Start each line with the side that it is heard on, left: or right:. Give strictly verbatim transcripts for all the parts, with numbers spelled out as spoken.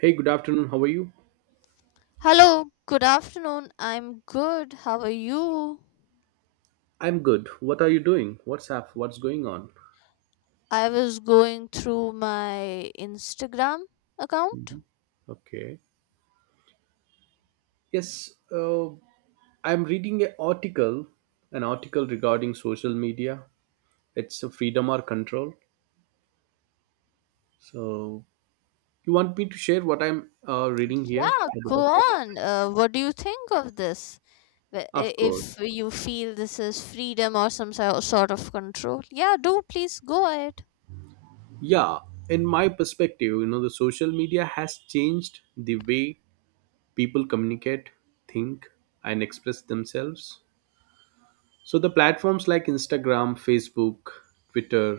right: Hey, good afternoon. How are you?
left: Hello, good afternoon. I'm good. How are you?
right: I'm good. What are you doing? What's up? What's going on?
left: I was going through my Instagram account.
right: Mhm. Okay. Yes, uh, I'm reading an article, an article regarding social media. It's a freedom or control. So, you want me to share what I'm uh, reading here?
left: Yeah,
right: A bit
left: go
right: of thing.
left: on. Uh, what do you think of this? Wh- i-
right: Of course.
left: If you feel this is freedom or some so- sort of control, yeah, do please go ahead.
right: Yeah, in my perspective, you know, the social media has changed the way people communicate, think, and express themselves. So the platforms like Instagram, Facebook, Twitter,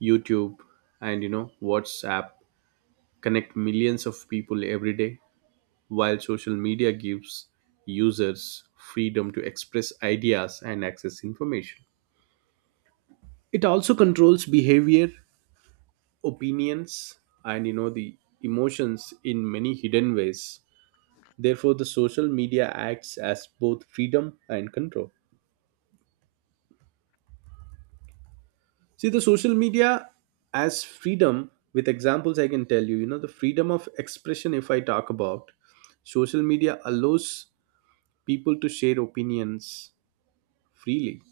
right: YouTube, and you know WhatsApp connect millions of people every day, while social media gives users freedom to express ideas and access information. It also controls behavior, opinions, and you know the emotions in many hidden ways. Therefore, the social media acts as both freedom and control. See, the social media as freedom, with examples, I can tell you, you know, the freedom of expression, if I talk about, social media allows people to share opinions freely.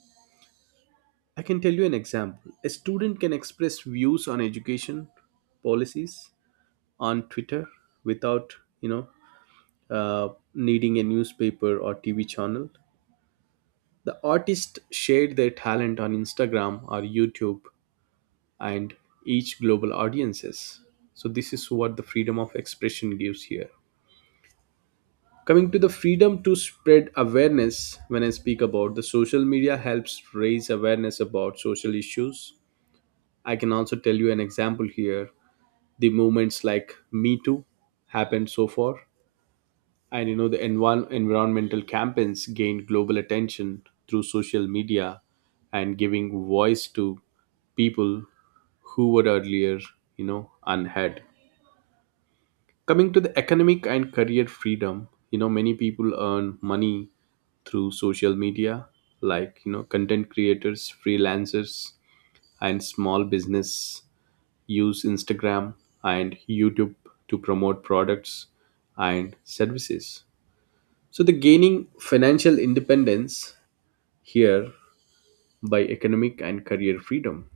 right: I can tell you an example. A student can express views on education policies on Twitter without, you know, uh, needing a newspaper or T V channel. The artist shared their talent on Instagram or YouTube and each global audiences. So this is what the freedom of expression gives here. Coming to the freedom to spread awareness, when I speak about the social media helps raise awareness about social issues. I can also tell you an example here. The movements like Me Too happened so far, and you know the envi- environmental campaigns gained global attention through social media and giving voice to people who were earlier, you know, unheard. Coming to the economic and career freedom, you know, many people earn money through social media, like, you know, content creators, freelancers, and small business use Instagram and YouTube to promote products and services. So, the gaining financial independence here by economic and career freedom.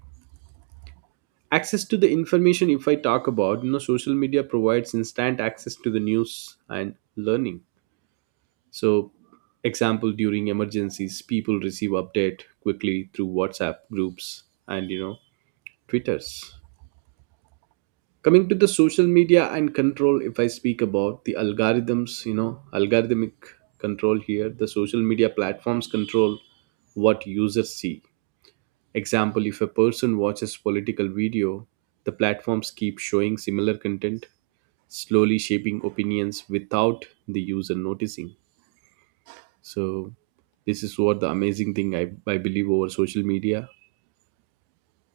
right: Access to the information, if I talk about, you know, social media provides instant access to the news and learning. So, example during emergencies, people receive update quickly through WhatsApp groups and you know Twitters. Coming to the social media and control, if I speak about the algorithms, you know algorithmic control here, the social media platforms control what users see. Example, if a person watches political video, the platforms keep showing similar content, slowly shaping opinions without the user noticing. So this is what the amazing thing i, I believe over social media.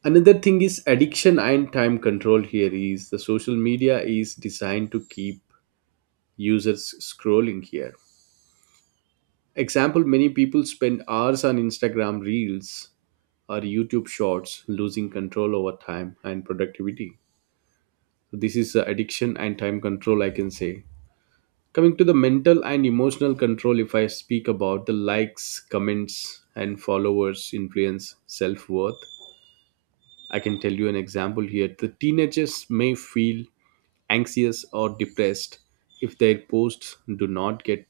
right: Another thing is addiction and time control. Here is the social media is designed to keep users scrolling here. Example, many people spend hours on Instagram reels or YouTube shorts, losing control over time and productivity. So this is uh, addiction and time control, I can say. Coming to the mental and emotional control, if I speak about the likes, comments and followers influence self-worth. I can tell you an example here. The teenagers may feel anxious or depressed if their posts do not get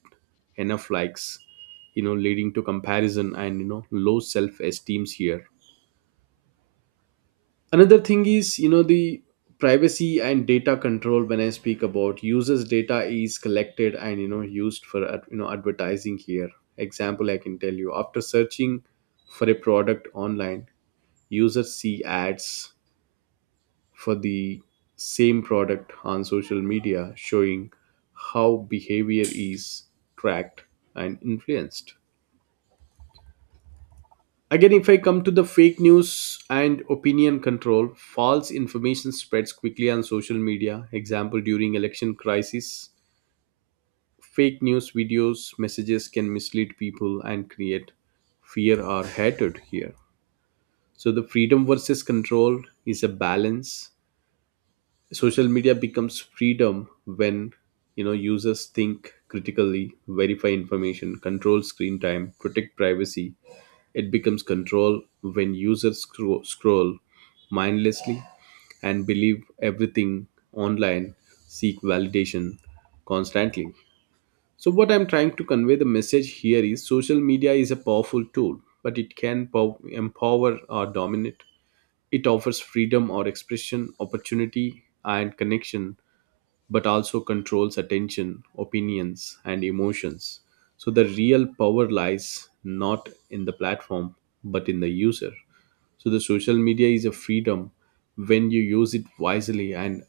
right: enough likes, you know leading to comparison and you know low self-esteems here. Another thing is you know the privacy and data control. When I speak about users, data is collected and you know used for ad- you know advertising here. Example, I can tell you, after searching for a product online, users see ads for the same product on social media, showing how behavior is tracked and influenced. Again, if I come to the fake news and opinion control, false information spreads quickly on social media. Example, during election crisis, fake news videos, messages can mislead people and create fear or hatred here. So the freedom versus control is a balance. Social media becomes freedom when you know users think critically, verify information, control screen time, protect privacy. It becomes control when users scro- scroll mindlessly and believe everything online, seek validation constantly. So, what I'm trying to convey the message here is social media is a powerful tool, but it can pow- empower or dominate. It offers freedom or expression, opportunity, and connection, but also controls attention, opinions, and emotions. So the real power lies not in the platform, but in the user. So the social media is a freedom when you use it wisely, and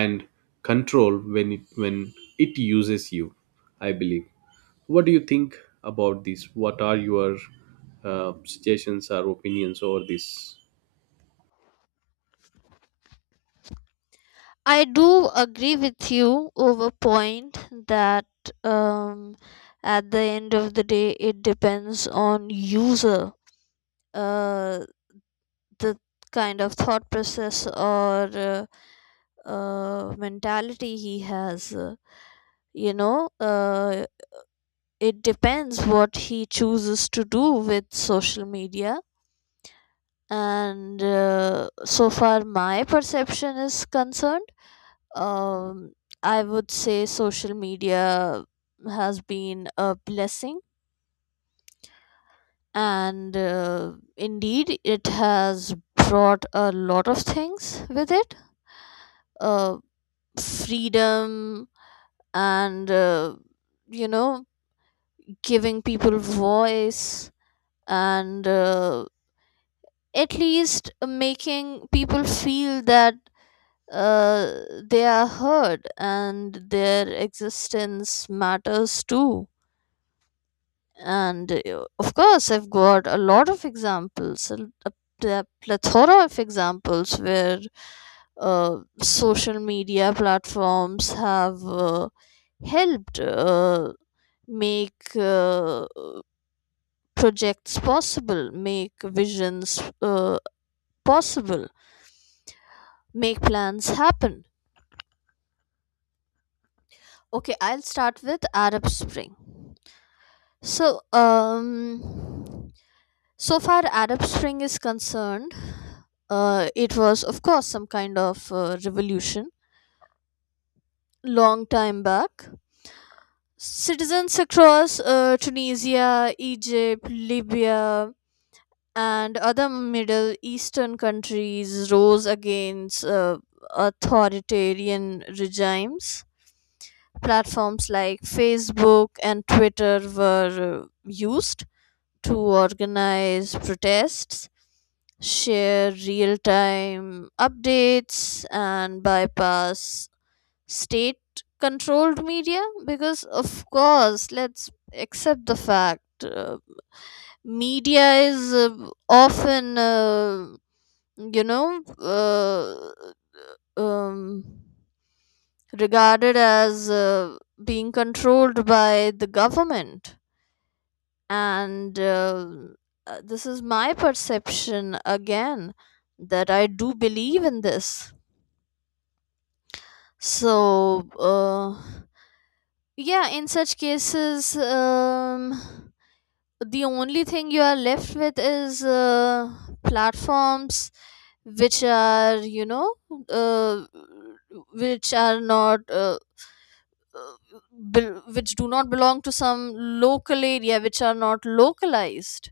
right: and control when it when it uses you. I believe. What do you think about this? What are your uh, suggestions or opinions over this?
left: I do agree with you over point that um, at the end of the day, it depends on user. Uh, the kind of thought process or uh, uh, mentality he has. uh, You know, uh, it depends what he chooses to do with social media. And uh, so far, my perception is concerned. Um, I would say social media has been a blessing, and uh, indeed, it has brought a lot of things with it. Uh, Freedom and uh, you know, giving people voice, and uh, at least making people feel that uh, they are heard and their existence matters too, and uh, of course i've got a lot of examples, a, a pl- plethora of examples where uh, social media platforms have uh, helped uh, make uh, projects possible, make visions uh, possible, make plans happen. Okay, I'll start with Arab Spring. So, um, so far Arab Spring is concerned, uh, it was of course some kind of uh, revolution long time back. Citizens across uh, Tunisia, Egypt, Libya, and other Middle Eastern countries rose against uh, authoritarian regimes. Platforms like Facebook and Twitter were uh, used to organize protests, share real time updates, and bypass state controlled media because, of course, let's accept the fact uh, media is uh, often, uh, you know, uh, um, regarded as uh, being controlled by the government, and uh, uh, this is my perception again, that I do believe in this. So uh, yeah, in such cases um, the only thing you are left with is uh, platforms which are, you know, uh, which are not uh, uh, bel- which do not belong to some local area, which are not localized.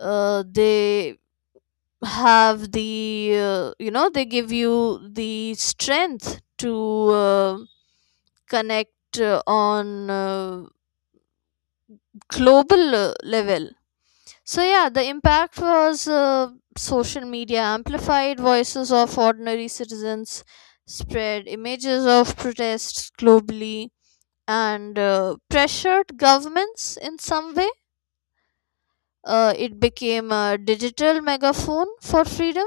left: uh, They have the uh, you know, they give you the strength to uh, connect uh, on uh, global uh, level. So yeah, the impact was uh, social media amplified voices of ordinary citizens, spread images of protests globally, and uh, pressured governments in some way. Uh, it became a digital megaphone for freedom.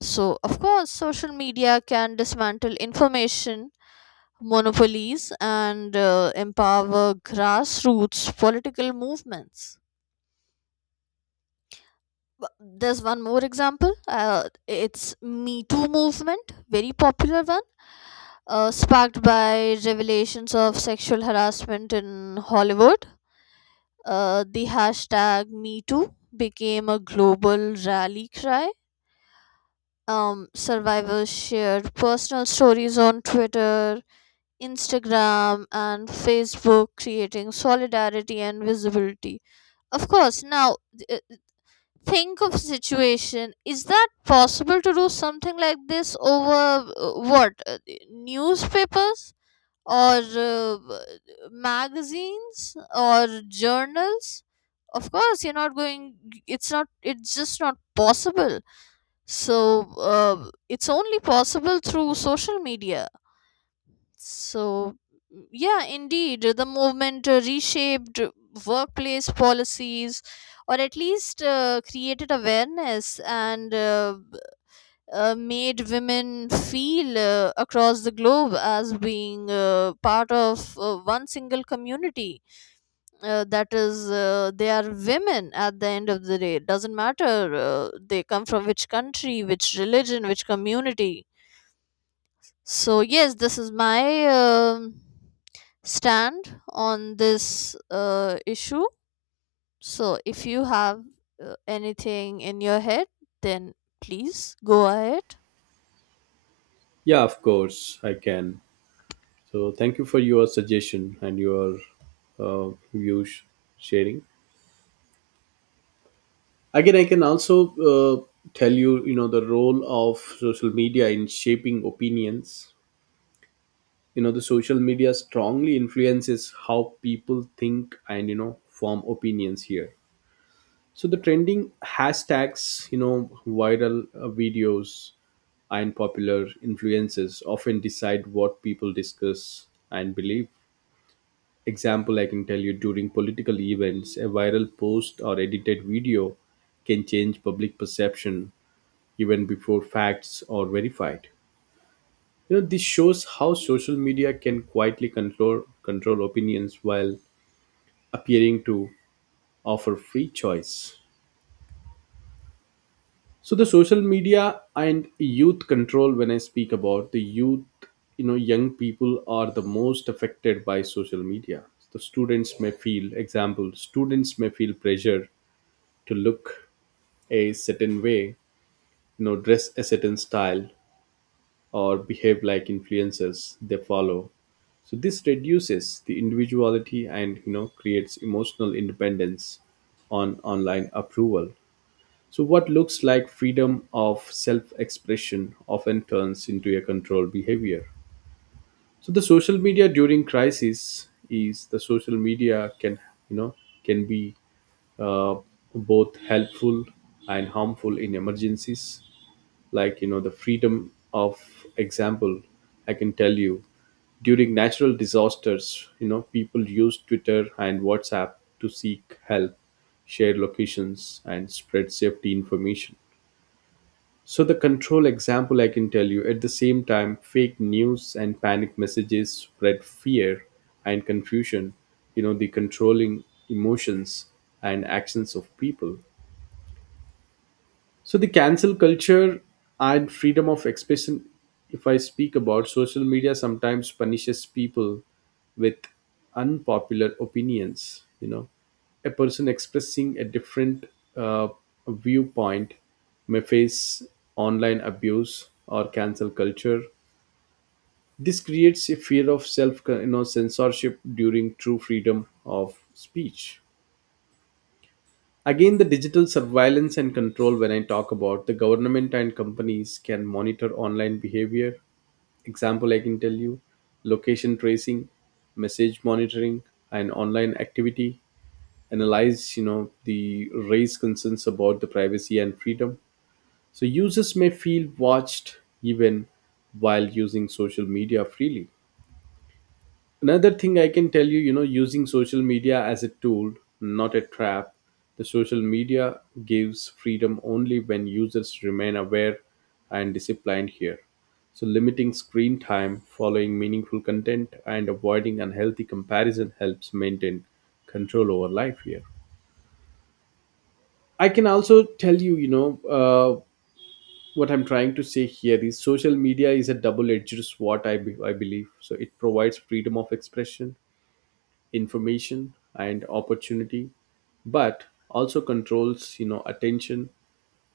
left: So, of course, social media can dismantle information monopolies and uh, empower grassroots political movements. W- There's one more example. Uh, it's Me Too movement, very popular one, uh, sparked by revelations of sexual harassment in Hollywood. Uh, the hashtag Me Too became a global rally cry. Um, survivors shared personal stories on Twitter, Instagram and Facebook, creating solidarity and visibility. Of course, now uh, think of situation. Is that possible to do something like this over uh, what uh, newspapers or uh, magazines or journals? Of course, you're not going. It's not. It's just not possible. So uh, it's only possible through social media, so, mm, yeah, indeed, the movement uh, reshaped workplace policies, or at least uh, created awareness, and uh, b- uh, made women feel uh, across the globe as being uh, part of uh, one single community. Uh, that is, uh, they are women at the end of the day. It doesn't matter uh, they come from which country, which religion, which community. So yes, this is my um stand on this uh, issue. So if you have uh, anything in your head, then please go ahead.
right: Yeah, of course I can. So thank you for your suggestion and your uh, views sharing. Again, I can also uh, tell you, you know, the role of social media in shaping opinions. You know, the social media strongly influences how people think and you know form opinions here. So the trending hashtags, you know, viral uh, videos and popular influences often decide what people discuss and believe. Example, I can tell you during political events a viral post or edited video can change public perception even before facts are verified. You know, this shows how social media can quietly control control opinions while appearing to offer free choice. So the social media and youth control, when I speak about the youth, you know, young people are the most affected by social media. The students may feel, example students may feel pressure to look a certain way, you know, dress a certain style, or behave like influencers they follow. So this reduces the individuality and you know creates emotional independence on online approval. So what looks like freedom of self-expression often turns into a controlled behavior. So the social media during crisis is the social media can, you know can be uh, both helpful and harmful in emergencies, like you know the freedom of. Example, I can tell you during natural disasters, you know people use Twitter and WhatsApp to seek help, share locations and spread safety information. So the control example, I can tell you, at the same time fake news and panic messages spread fear and confusion, you know the controlling emotions and actions of people. So the cancel culture and freedom of expression, if I speak about social media, sometimes punishes people with unpopular opinions. You know, a person expressing a different uh, viewpoint may face online abuse or cancel culture. This creates a fear of self, you know, censorship during true freedom of speech. Again, the digital surveillance and control, when I talk about the government and companies can monitor online behavior. Example, I can tell you, location tracing, message monitoring, and online activity. Analyze, you know, the raise concerns about the privacy and freedom. So users may feel watched even while using social media freely. Another thing I can tell you, you know, using social media as a tool, not a trap. The social media gives freedom only when users remain aware and disciplined here. So, limiting screen time, following meaningful content, and avoiding unhealthy comparison helps maintain control over life here. I can also tell you, you know, uh, what I'm trying to say here is social media is a double edged sword, I, be- I believe. So, it provides freedom of expression, information and opportunity, but also controls you know attention,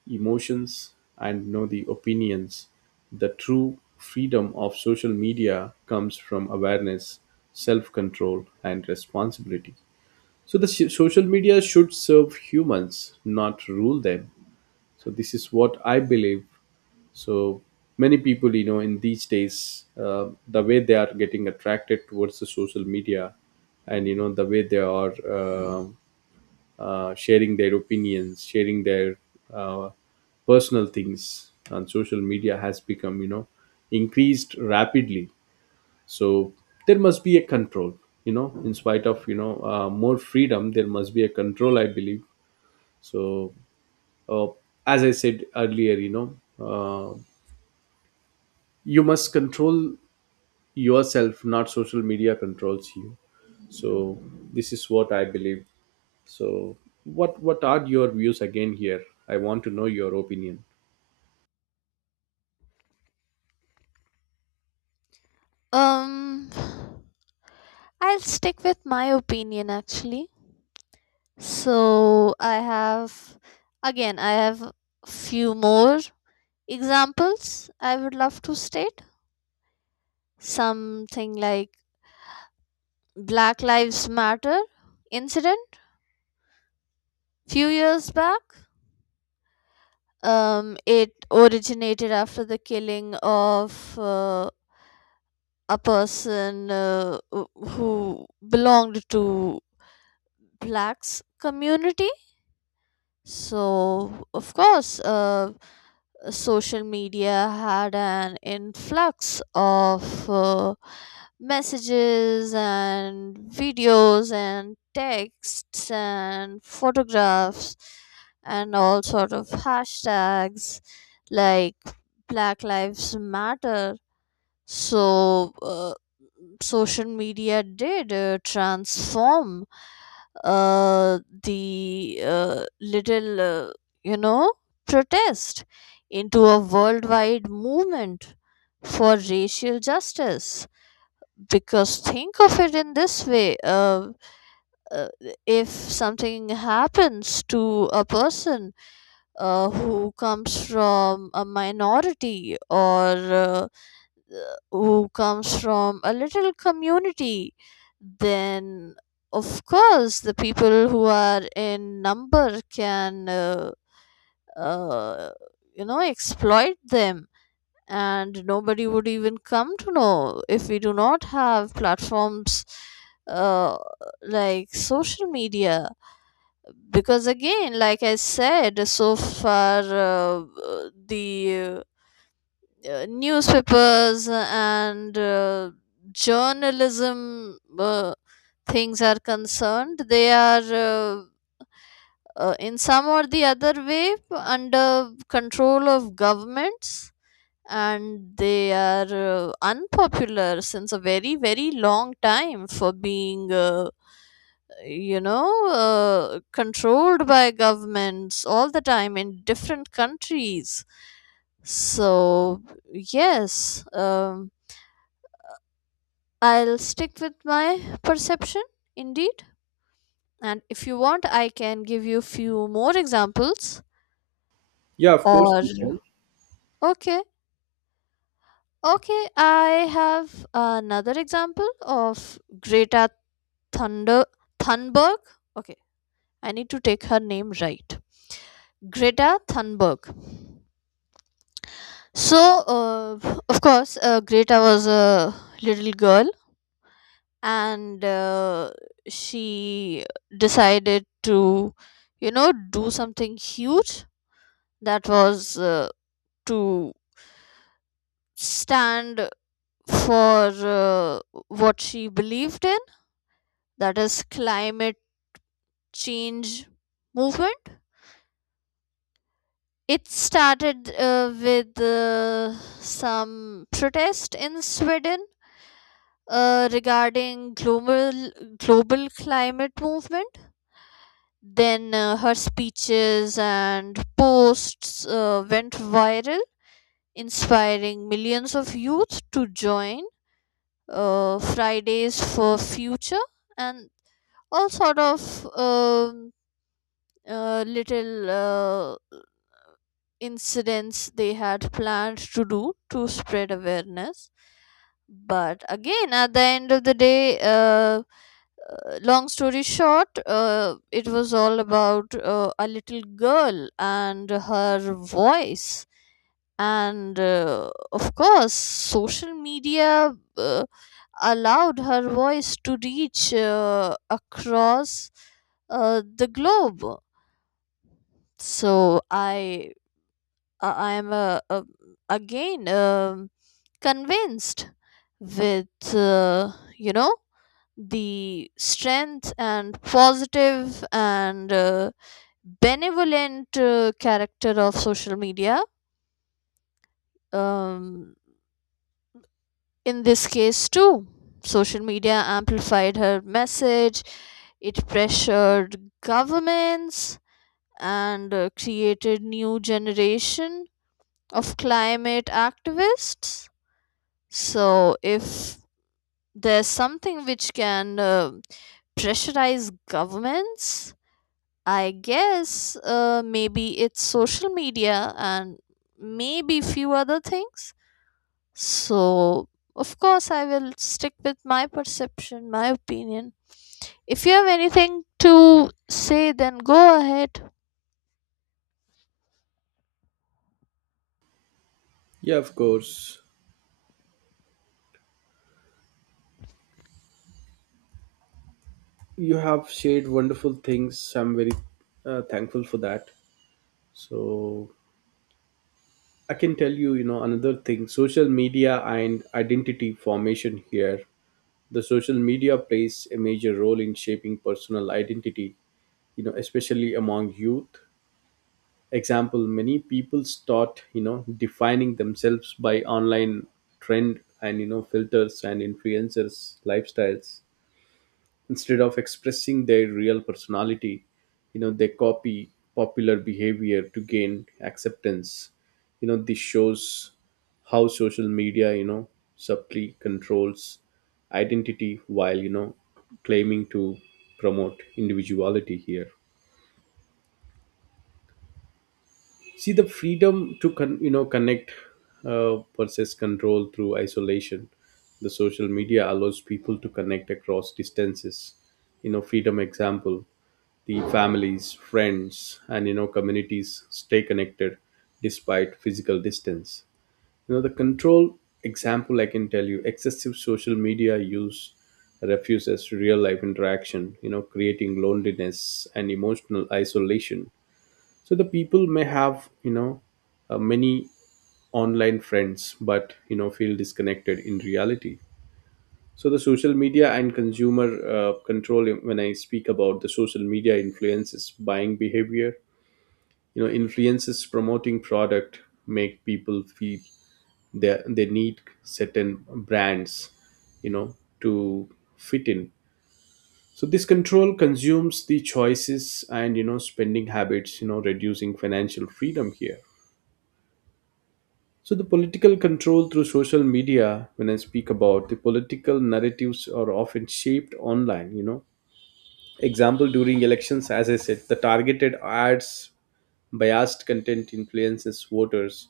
right: emotions, and you know the opinions. The true freedom of social media comes from awareness, self control and responsibility. So the so- social media should serve humans not rule them. So this is what I believe. So many people, you know in these days, uh, the way they are getting attracted towards the social media, and you know the way they are uh, uh, sharing their opinions, sharing their uh, personal things on social media has become, you know increased rapidly. So there must be a control, you know in spite of you know uh, more freedom, there must be a control, I believe. So uh, as I said earlier, you know uh, you must control yourself, not social media controls you. So this is what I believe. So what what are your views again here? I want to know your opinion.
left: Um, I'll stick with my opinion actually. So I have again I have few more examples I would love to state. Something like Black Lives Matter incident few years back. Um, it originated after the killing of uh, a person uh, wh- who belonged to blacks community. So, of course, uh, social media had an influx of uh, messages and videos and texts and photographs and all sort of hashtags like Black Lives Matter. So uh, social media did uh, transform uh, the uh, little uh, you know, protest into a worldwide movement for racial justice. Because think of it in this way, uh, uh, if something happens to a person uh, who comes from a minority, or uh, who comes from a little community, then of course the people who are in number can, uh, uh, you know, exploit them. And nobody would even come to know if we do not have platforms uh, like social media. Because again, like I said, so far uh, the uh, newspapers and uh, journalism uh, things are concerned, they are uh, uh, in some or the other way under control of governments, and they are uh, unpopular since a very very long time for being uh, you know, uh, controlled by governments all the time in different countries. So yes, um, I'll stick with my perception, indeed. And if you want, I can give you few more examples.
right: Yeah, of course
left: Or
right: you can.
left: Okay, okay, I have another example of Greta Thunder Thunberg. Okay, I need to take her name right. Greta Thunberg. So, uh, of course, uh, Greta was a little girl, and uh, she decided to, you know, do something huge, that was uh, to stand for uh, what she believed in, that is climate change movement. It started uh, with uh, some protest in Sweden, uh, regarding global global climate movement. Then uh, her speeches and posts uh, went viral, inspiring millions of youth to join uh, Fridays for Future, and all sort of um uh, little uh, incidents they had planned to do to spread awareness. But again, at the end of the day, uh, long story short, uh, it was all about uh, a little girl and her voice. And uh, of course, social media uh, allowed her voice to reach uh, across uh, the globe. So I, I I am uh, uh, again um convinced with uh, you know, the strength and positive and uh, benevolent uh, character of social media. um, in this case too, social media amplified her message, it pressured governments, and uh, created new generation of climate activists. So if there's something which can uh, pressurize governments, I guess uh, maybe it's social media and maybe few other things. So, of course, I will stick with my perception, my opinion. If you have anything to say, then go ahead.
right: Yeah, of course, you have shared wonderful things. I'm very uh, thankful for that. So I can tell you, you know another thing, social media and identity formation here. The social media plays a major role in shaping personal identity, you know especially among youth. Example, many people start, you know defining themselves by online trend and you know filters and influencers lifestyles instead of expressing their real personality. You know, they copy popular behavior to gain acceptance. You know, this shows how social media, you know subtly controls identity while you know claiming to promote individuality here. See the freedom to con- you know connect uh, versus control through isolation. The social media allows people to connect across distances. You know, freedom example, the families, friends and you know communities stay connected despite physical distance. You know, the control example, I can tell you, excessive social media use refuses real life interaction, you know creating loneliness and emotional isolation. So the people may have, you know uh, many online friends but you know feel disconnected in reality. So the social media and consumer uh, control, when I speak about the social media influences buying behavior, you know influences promoting product, make people feel they, they need certain brands, you know to fit in. So this control consumes the choices and you know spending habits, you know reducing financial freedom here. So, the political control through social media, when I speak about the political narratives, are often shaped online. You know, example during elections, as I said, the targeted ads, biased content influences voters.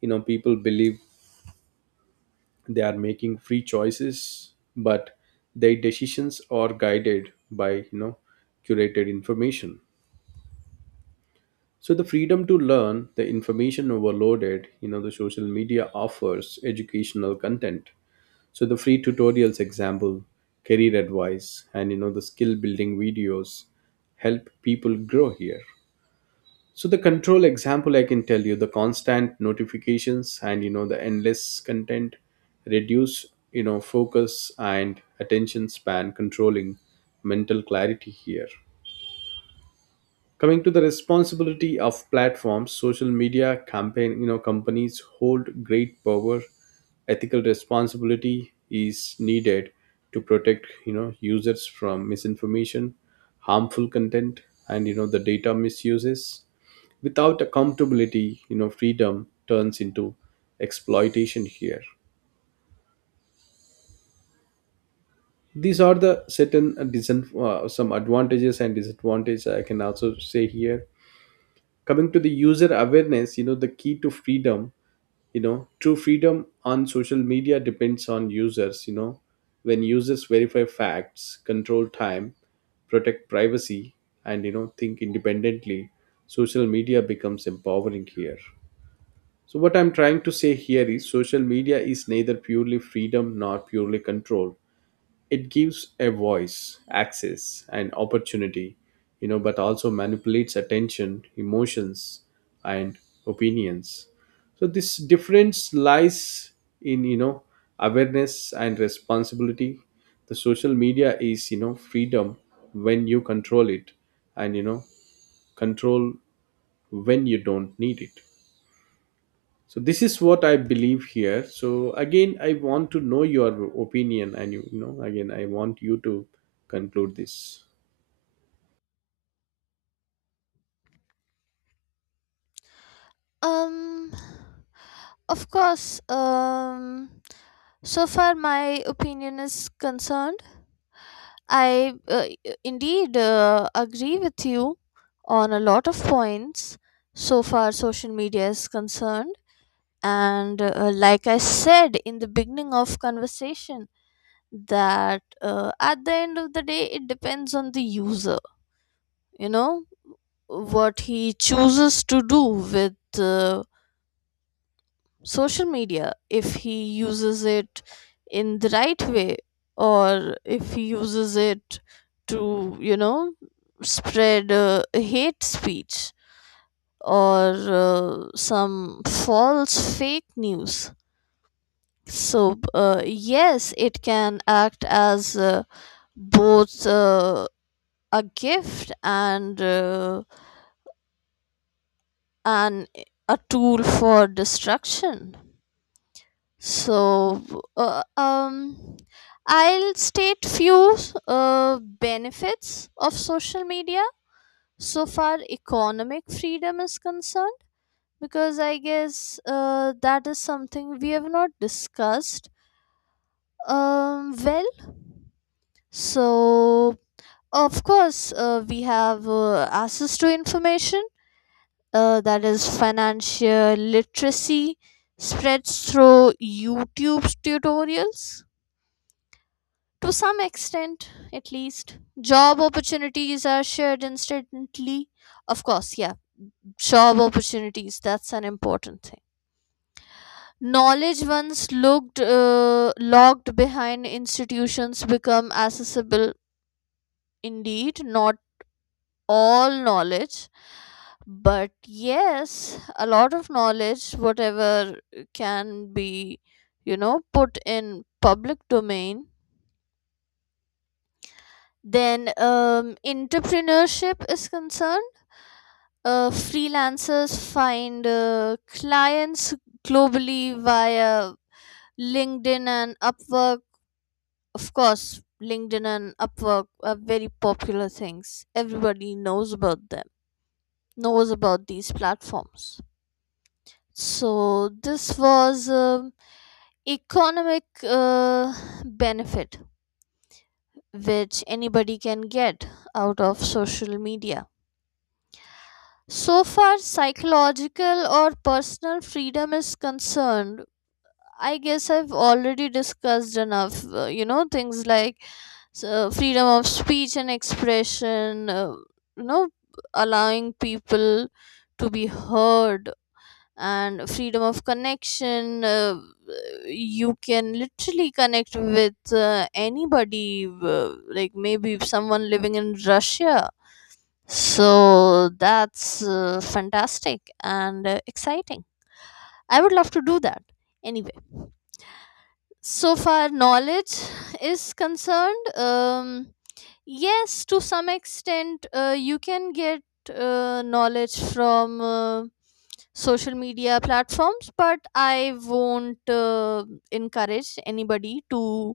right: You know, people believe they are making free choices, but their decisions are guided by, you know, curated information. So the freedom to learn, the information overloaded, you know, the social media offers educational content. So the free tutorials example, career advice and you know the skill building videos help people grow here. So the control example, I can tell you, the constant notifications and you know the endless content reduce you know focus and attention span, controlling mental clarity here. Coming to the responsibility of platforms, social media campaign, you know companies hold great power. Ethical responsibility is needed to protect you know users from misinformation, harmful content, and you know the data misuses. Without accountability, you know freedom turns into exploitation here. These are the certain uh, disan- uh, some advantages and disadvantages I can also say here. Coming to the user awareness, you know the key to freedom, you know true freedom on social media depends on users. You know, when users verify facts, control time, protect privacy, and you know think independently, social media becomes empowering here. So what I'm trying to say here is social media is neither purely freedom nor purely control. It gives a voice, access and opportunity, you know but also manipulates attention, emotions, and opinions. So this difference lies in, you know awareness and responsibility. The social media is, you know freedom when you control it, and, you know control when you don't need it. So this is what I believe here. So again, I want to know your opinion, and you, you know, again, I want you to conclude this.
left: Um, of course. Um, so far my opinion is concerned, I uh, indeed uh, agree with you on a lot of points so far social media is concerned, and uh, like I said in the beginning of conversation, that uh, at the end of the day it depends on the user, you know what he chooses to do with uh, social media, if he uses it in the right way, or if he uses it to, you know, spread uh, hate speech or uh, some false fake news. So uh, yes, it can act as uh, both uh, a gift and uh, an a tool for destruction. So, uh, um, I'll state few uh, benefits of social media so far economic freedom is concerned, because I guess uh, that is something we have not discussed um, well. So, of course, uh, we have uh, access to information, uh, that is financial literacy spreads through YouTube tutorials. To some extent, at least, job opportunities are shared instantly. Of course, yeah, job opportunities, that's an important thing. Knowledge once looked uh, locked behind institutions become accessible, indeed, not all knowledge, but yes, a lot of knowledge, whatever can be, you know, put in public domain. Then, um, entrepreneurship is concerned. Uh, freelancers find uh, clients globally via LinkedIn and Upwork. Of course, LinkedIn and Upwork are very popular things. Everybody knows about them, knows about these platforms. So, this was um economic uh, benefit which anybody can get out of social media. So far, psychological or personal freedom is concerned. I guess I've already discussed enough, uh, you know, things like so freedom of speech and expression, uh, you know, allowing people to be heard, and freedom of connection. Uh, you can literally connect with uh, anybody, uh, like maybe someone living in Russia, so that's uh, fantastic and uh, exciting. I would love to do that. Anyway, so far knowledge is concerned, um, yes, to some extent, uh, you can get uh, knowledge from uh, social media platforms, but I won't uh, encourage anybody to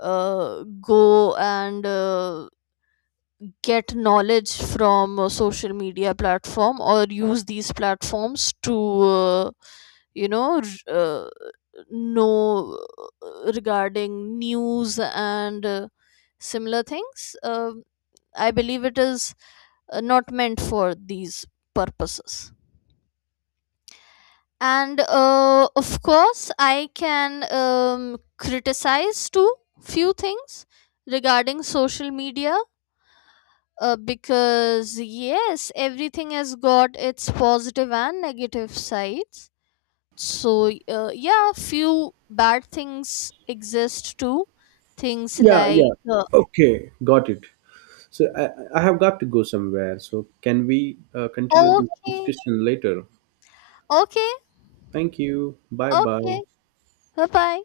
left: uh, go and uh, get knowledge from a social media platform, or use these platforms to uh, you know, r- uh, know uh, regarding news and uh, similar things. uh, I believe it is uh, not meant for these purposes, and uh, of course I can um, criticize too, few things regarding social media. Uh, because yes, everything has got its positive and negative sides. So uh, yeah, few bad things exist too. Things
right: Yeah,
left: like
right: yeah.
left: uh,
right: Okay, got it. So I, I have got to go somewhere. So can we uh, continue this
left: okay,
right: discussion later?
left: okay,
right: Thank you. Bye bye.
left: okay, bye bye.